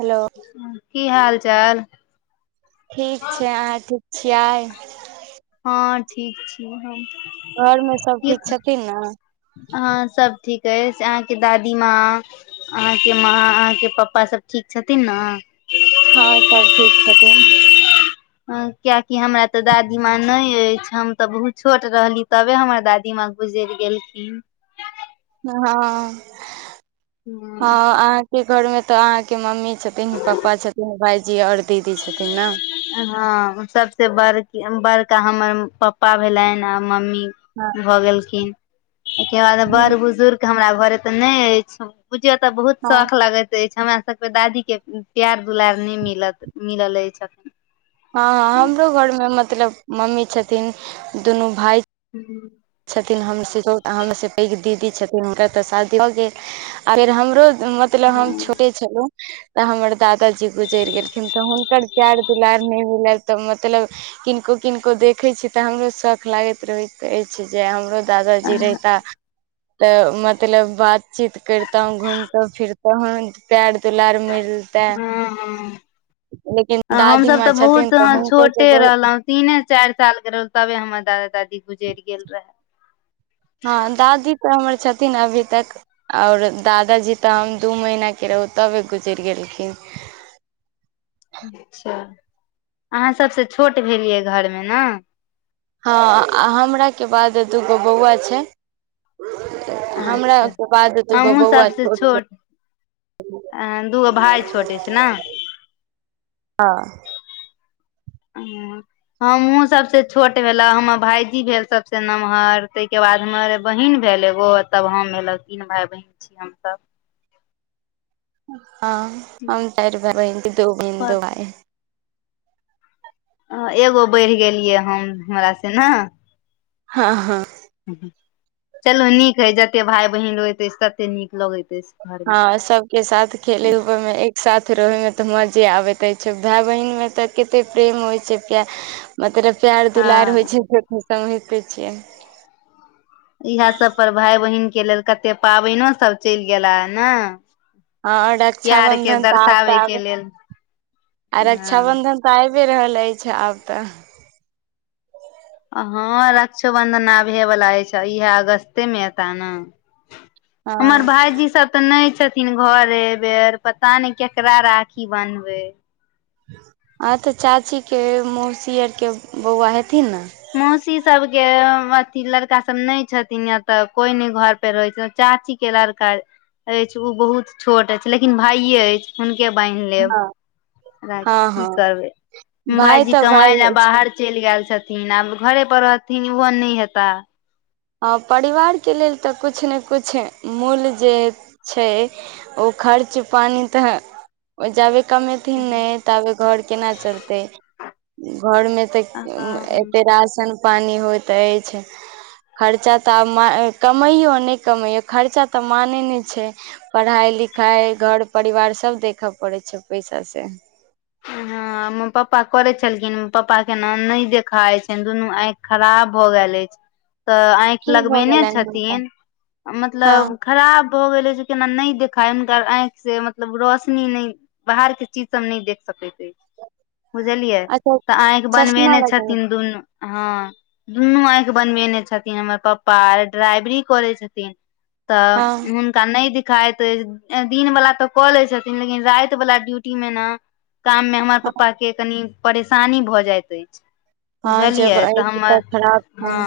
hello की हाल चाल ठीक छै अहाँ ठीक छियै हँ ठीक छी हम घरमे सभ की ठीक छथिन ने हँ सब ठीक अइछ अहाँ के दादी माँ अहाँ के माँ अहाँ के पप्पा सब ठीक छथिन न हाँ सब ठीक छथिन कियाकि हमरा तऽ दादी माँ नहि अइछ हम तऽ बहुत छोट रहली तबे हमर दादी माँ गुजरि गेलखिन हँ हँ अहाँके घर मे तऽ अहाँके मम्मी छथिन पप्पा छथिन भाई हाँ सबसे बड़की ब का हमर पप्पा भेलनि आ मम्मी हँ भऽ गेलखिन ओके बाद बड़ बुजुर्ग हमरा घरे तऽ नहि अछि बुझियौ तऽ बहुत हँ शौख लागैत अछि हमरा सबके दादी के प्यार दुलार नहि मिलत मिलल अछि अखन हाँ हाँ हमरो घर मे मतलब मम्मी छथिन दुनू भाई छथिन हम हम से पैघ दीदी छथिन हुनकर तऽ शादी भऽ गेल आ फेर हमरो मतलब हम छोटे छेलु तऽ हमर दादाजी गुजर गेलखिन तऽ हुनकर प्यार दुलार नहि मिलल तऽ मतलब किनको किनको देखै छी तऽ हमरो शौख लागैत रहैत अछि कि जे हमरो दादाजी अखन रहिता तऽ मतलब बातचीत करतौ घूमतो फिरतो ह पर दुलार मिलतै हँ लेकिन हमसभ दादीमाँ तऽ छथिन बहुत तऽ हुनको जे छोटे बहुत रहलहुँ तीने चारि सालके रहल तबे हमर दादा दादी गुजरि गेल रहे हाँ दादी तऽ हमर छथिन अभी तक और दादाजी ते हम दू महीना के रहू तबे गुजरि गेल केओ [inaudible] अच्छा अहाँ सबसे छोट भेलियै घरमे न हाँ आ हमराके बाद दूगो बौआ छै हमराे अच्छा बाद तऽ दुगो बौआ छोट छै आ दूगो भाई छोट अछि नै हाँ हमहुँ सबसे छोट भेला हमर भाईजी भेल सबसे नम्हर तहिके बाद बादमे बहिन भेल एगो तब हम भेलौं तीन भाई बहिन छी हमसब [inaudible] हाँ हम चार भाई बहिन दो बहिन पर दो भाई आ एगो बढ़ि गेलियै हम हमरि से ना हाँ हाँ चलू नीक हय जते भाय बहिन होइत अइछ तते नीक लगैत घरमे हाँ सबके साथ खेले उठे में एक साथ रहे मे तऽ मजा जे आबैत अछि छै भाय बहिनमे तऽ कतेक प्रेम होइ छै कि मतलब प्यार दुलार होइ हँ छैे छियै इएह सब पर भाई बहिन के लेल कते पाबनो सब चल गेला ना हाँ रक्षाबंधन तऽ आब तऽ के आब लेल आ हँ रक्षाबंधन तऽ आब रहल अइत आब तऽ हाँ रक्षोबंधन आबे वला ह छै इएह अगस्ते मे एता ना हमर हँ भाउजी सब तऽ नहि छथिन घरे बेर पता नहि केकरा राखी बन्हबै आ तऽ चाची के मौसी आर के बौआ हे मौसी सबके अथि लड़का सब नहि छथिन य तऽ कोई ने घर पे रहै छै चाची के लड़का अछि ओ बहुत छोट अछि लेकिन भाइे अइछ हुनके बान्हि लेब हँ र हँ की हँ करबै भाय भाईजी तऽ भाय कमाय ले होइ छै बाहर चल गेल छथिन रहथिन आब घरे पर रहथिन ओहो नहि हेता हँ परिवारके लेल तऽ किछु ने किछु मूल्य जे छै ओ खर्च पानी तऽ जाबे कमेथिन नहि तबे घर केना चलतै घर में तऽ हँ एते राशन पानी होइत अछि खर्चा तऽ आब कमाइयो नहि कमइयो खर्चा तऽ माने ने छै पढ़ाई लिखा खाय घर परिवार सब देखऽ पड़ै छै पैसा से ह हमर पप्पा करे छलखिन पापा केना नहि देखाइ छै दुनू आँखि खराब भ गेल अछि त आँखि की भऽ लगबेने गेलनि हुनका छथिन हँ मतलब खराब भ गेले जे केना न देखाय हुनका आंखि से मतलब रोशनी नइ बाहर के चीज सब नहि देख सकैत अछि बुझलियै अच्छा तऽ आँखि चश्मा बनबेने लगेने छथिन दून हँ दुनू आँखि बनबेने छथिन हमर पप्पा आर ड्राइवरी करै छथिन तऽ हँ हुनका नइ खाइत अछि दिन बला तऽ कऽ लै छथिन लेकिन राति बला ड्यूटी मे ने काम मे हमर पापा के कनि परेशानी भऽ जाइत अछि हँ जब बुझलियै तऽ आँखि हमर पर खराब हँ छनि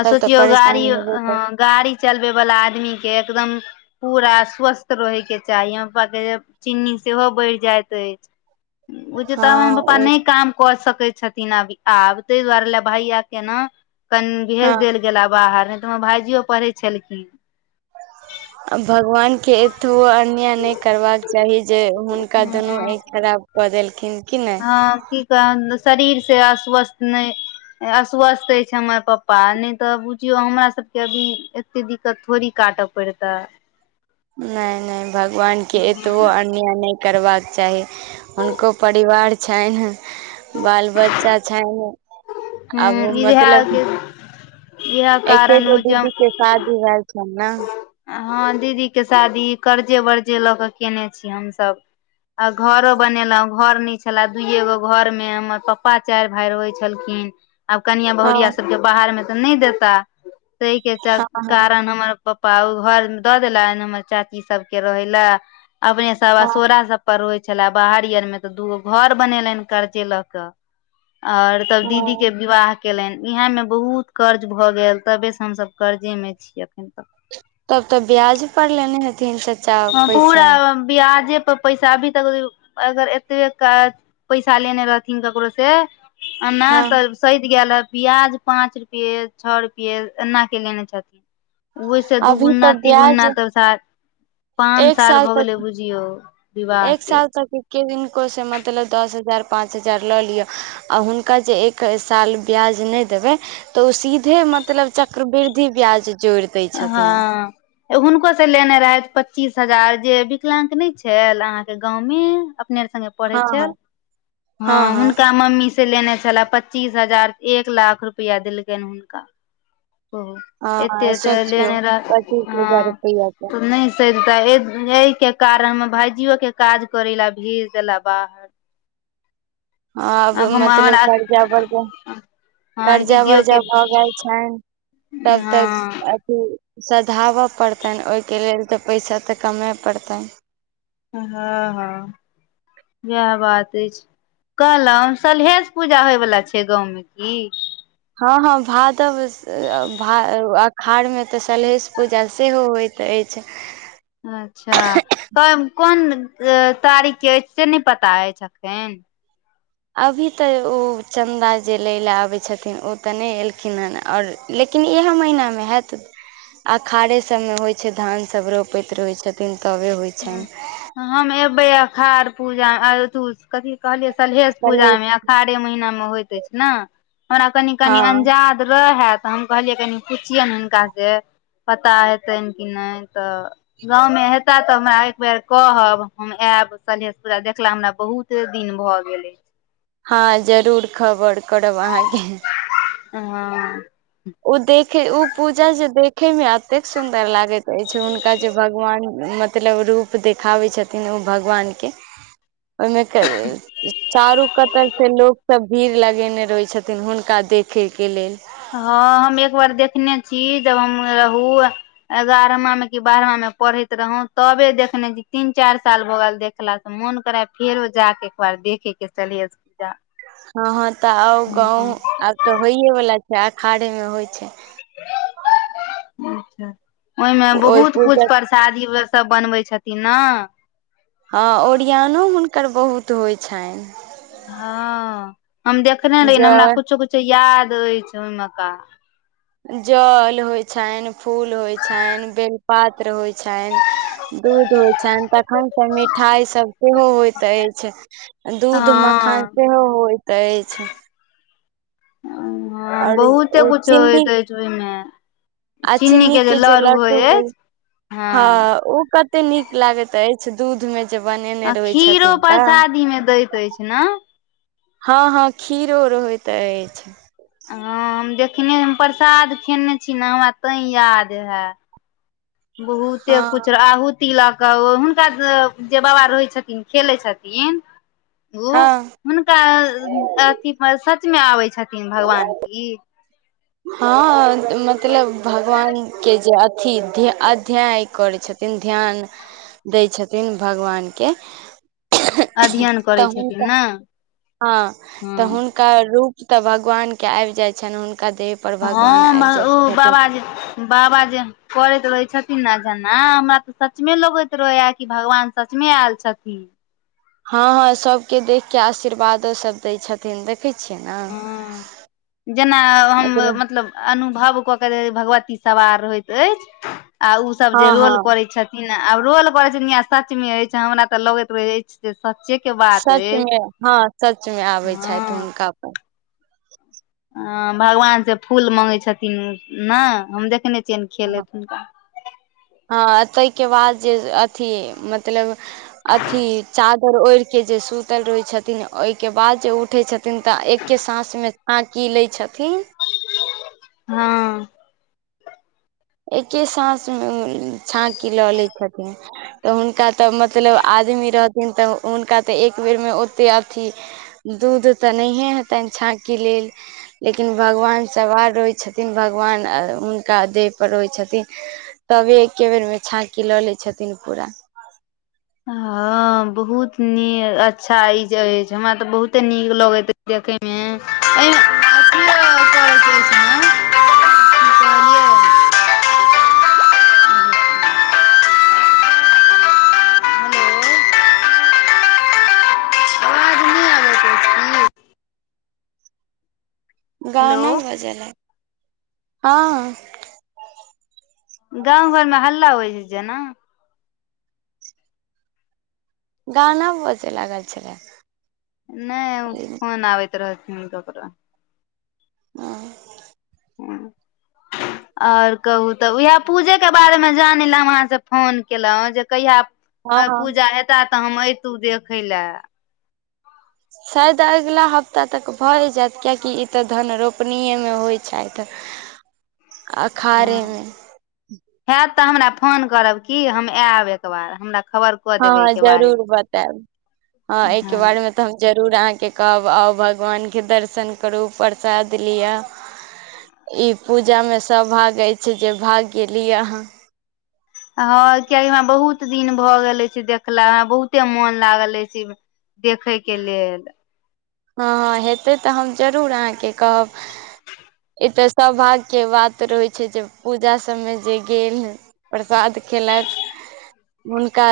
आ तब तऽ सोचियो गाड़ी परेशानी हेबे ह कर गाड़ी चलबे वाला आदमी के एकदम पूरा स्वस्थ रहयके चाही हमर पप्पा के चीन्नी सेहो बढ़ जाइत अछि ओ जेतअ हँ हमर पप्पा ओ नहि काम कर सकत कहै छथिन आब आब ताहि दुआरे ल भैया के ने कनि हँ भेज देल गेल बाहर नहि तऽ हमर भायजियो पढ़ै छलखिन आ भगवान के एतबो अन्याय नहि करबाक चाही जे हुनका दुनू हँ आँखि खराब कऽ देलखिन कि नहि हँ की कह शरीर से अस्वस्थ नहि अस्वस्थ अछिय छै हमर पप्पा नहि तऽ बुझियौ हमरा सबके अभी एते दिक्कत थोड़ी क काटअ परत नहि नहि भगवान के एतबो अन्याय नहि करबाक चाही हुनको परिवार छनि बाल बच्चा छइन हूँ आब इएह मतलब इएह कारण एकेगो हो जे हम दीदी के शादी रहल छै नह हँ दीदी के शादी कर्जे बर्जे लऽ के केने छी हमसभ आ घरो बनेलहुं घरो नै छले दूइए गो घर मे हमर पप्पा चारि भाय रहै छलखिन हुं आब कनियां बहुुरिया हँ सबके बाहरमे तऽ नहि देता ताहि के हँ चलते हँ कारण हमर प प्पा ओ घर दऽ देलइन चाची सबके रहे ला अपने सब हँ असोरा सब पर रहोइ छले बाहरी आरमे तऽ दूगो घर बनेलनि कर्जे लऽ कऽ और तब हँ दीदी के विवाह केलनि इएहमे बहुत कर्ज भऽ गेल तबेसँ हमसभ कर्जेमे छीयै एखन तक तब तऽ ब्याज पर लेने हथिन त हं पूरा ब्याजे पैसा अभी तक अगर एतबे क पैसा लेने रहथिन ककरो से अना हँ तऽ सधि गेल रहैत ब्याज पाँच रुपये छओ रुपये एना के लेने छथिन ओहिसे अभी दुगूना तऽ ब्याज तीगुना पइसा एक साल तक विवाह एक के साल तक एक किनको से मतलब दस हजार पाच हजार ल लिअ आ हुनका जे एक साल ब्याज जे नै देबै तऽ उ सीधे मतलब चक्रबीरधी जोड़ि दै छथिन हँ हुनको से लेने रहथि पच्चीस हजार जे विकलांग नहि छल अहाँके गांवमे अपने आओर संगे पढ़ै हँ छैल हँ हँ हं हँ हुंनका मम्मी स से लेने छले पच्चीस हजार एक लाख रुपआ देलकनि हुनका ओ एते हँ एत सोचियौ लेने रह पच्चीस हँ हजार रुपैआ के तऽ नहि सधितै यै के कारण हमर भाायजियो के काज करै ला भेज देला बाहर हँ आब हम मतलब अहाँ कर्जा बर् हँ कर्जा दीदियो के वर्जा भऽ गेल छनि तब तऽ हँ अथी सधाबय पड़तनि ओहिके लेल तऽ पैसा तऽ कमय पड़तनि हँ हँ इएह बात अछि कहलहुं सलहेस पूजा होयवला छै गाँवमे की हँ ह भादव अखाढ़ में ते सलहेश पूजा सेहो होइत अछि कि छै अच्छा कोन तारीख के अछि से नहि पता अछि अखैन अभी तऽ ओ चन्दा जे लै लेलए आबै छथिन ओ तऽ नहि एलखिन हेन आओर लेकिन लेकिन इह महीना मे हायत अषाढ़े सबमे होइ छै धान सब रोपैत रहै छथिन तब होय छनि अखार पूजा हर दुज कथी कहलियै सलहेश सलहेस पूजामे अखाढ़े महिनामे होइत अछि ने हमरा कनि कनि हँ अंजाद रहै तऽ हम कहलियै कनि पुछियैनि हुनका से पता हेतनि कि नहि तऽ गाँवमे हेता तऽ हमरा एकबेर कहब हम आयब सलहेस पुजा देखला हमरा बहुते दिन भऽ गेलै हँ जरूर खबर करब अहाँके हॅं ओ देखे ओ पूजा जे देखेमे एतेक सुन्दर लागैत अछि हुनका जे भगवान मतलब रूप देखाबै छथिन ओ भगवानके [inaudible] ओहिमे चारू कतर से लोक सब भीड़ लगेने रहै छथिन हुनका देखैके लेल हँ हम एक बार देखने छी जब हम रहूं एगारहवांमे कि बारहवांमे पढ़ैत रहौ तबे देखने तीन चारि साल भऽ गेल देखलासँ मोन करै फेरो जाके [unintelligible] हँ हँ तऽ आउ गाँव हँ आब तऽ होइए वला छै अषाढ़े मे होइ छै ओहिमे ओहि बहुत कुछ पूजक परसादी व सब बनबै छथिन ने हँ ओरियानो हुनकर बहुत होइ छनि हँ हम देखने रहि हमरा जल कुछो कुछो याद दै छनि ओय्ह मका जल होइ छनि फूल होइ छनि बेल पत्र होइ छ छनि दूध होइत छनि तखनसँ मिठाइ सभ सेहो होइत अछि दूध मखान हँ सेहो होइत अछि आओर बहुते ओ कुछ चीन्नी होयइत अछि ओहिमे आ चीन्नी चिन्नी के जे लड़ू लडडू होइ होई अछि हँ ओ कते नीक लागैत अछि छ दूधमे जे बनेने आ रहै खीरो छथिन तऽ परसादी मे दैत अछि ने हँ हँ खीरो रहैत अछि हँ हम देखने हम प्रसाद खेने छी ने हमरा तैं याद हैय बहुते कुछ हँ आहुति लग तऽ हुनका जे बाबा रहै छथिन खेलैत छथिन ओ हँ हुनका अिथ सचमे आबै छथिन भगवान की हँ मतलब भगवान के जा अथी ध्य अध्याय करै छथिन ध्यान दै छथिन भगवानके अध्ययन करै त छथिन हुनका ने हां त हँ हुनका रूप त भगवान के आबि जाय छनि हुन हँ ओ बाबाजी बाबाजे करैत रहै छथि न जेना हमरा त सचमे लगैत रहैया कि भगवान सचमे आयल छथिन हँ हँ सबके देख के आशीर्वादो सब दै छथिन देख हँ जेना हम मतलब अनुभव क क भगवती सवार रहैत अछि आ उ सब जे हँ रोल हँ करै छथि न आब रोल करै छै सच मे रहय छै हमरा त लगैत रहै सच्चे के बात अछि सचमे हँ सचमे आबै छथि हँ हुनका पर हँ भगवान से फूल मंगै छथिन उ न हम देखने छिन हँ खेलैत हुनका हँ तहि के बाद जे अथी मतलब अथी चादर ओड़ि के जे सुतल रहै छथिन ओहिके बाद जे उठै छथि थिन त एके सांस मे आंकी लै छथिन हँ एके सांस मे छाँकी ल लैत छथिन तऽ हुनका तऽ मतलब आद आदमी रहथिन त हुनका त एक बेरमे ओते अथी दूध त नहिहे हेतनि छ छाँकी लेल लेकिन भगवान सवार रहै छथिन भगवान हुनका दे पर रहै छथिन तबे एके बेर मे छाँकी ल लै छथिन पूरा हँ बहुत नी अच्छा ई जे हमरा त बहुते नीक लगैत अछि देखे [unintelligible] कहलियै हेलो आवाज नहि आबैत अछि की हेलो गाना बज ला हँ गाँव घरमे हल्ला होइ छै जेना गाना बजे लागल छलै नहि ओ फोन आबैत रहथिन ककरो हं आर कहू त उएह पूजेके बारेमे जानय लए हम अहाँस फोन केलौं जे कहिया ह हँ पूजा हेता त हम ऐतू देखय लए शायद अगिला हफ्ता तक भए जायत कियकि ई त धनरोपनिएमे होइ छथि [inaudible] हँ अखाड़ेमे हैत तऽ हमरा फोन करब की हम ऐब एकबार हमरा खबर कऽ देबै हँ एहिके जरूर बारेमे बतैब हँ एहिके बारेमे तऽ हम जरू रूर अहाँके कहब आउ भगवानके दर्शन करू प्रसाद लिय ई पूजामे सौभाग अछि जे भाग्य ली अहाँ हँ कियाकि हमरा बहुत दिन भऽ गेल अछि देखला हमरा बहुते मोन लागल अछि इमे देखय के लेल हँ हँ हेतै तऽ हम जरूर अहाँके कहब ई तऽ सौभाग्यके बात रहै छै जे पूजा सबमे जे गेल प्रसाद खेलक हुनका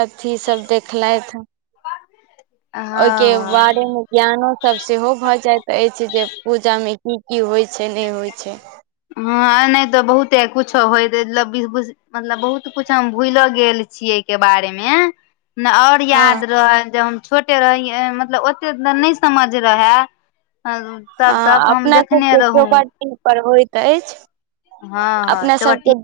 अथी सब देखलथि ओहिके हँ बारेमे ज्ञानोसब सेहो भऽ जाइत अछि जे पूजामे की की होइ छै नहि होइ छै हँ नहि तऽ बहुते कुछो होयत लब बिस बुस मतलब बहुत कुछ हम भूइलो गेल छी अइके बारे मे न आओर हँ याद रहै जब हम छोटे रहिये मतलब ओते तऽ नहि समझ रहै तब तक हँ हम अपना देखने सबके रहौ चौबटिया पर होइत अछि हँ हँ अपना चौबटिया सबके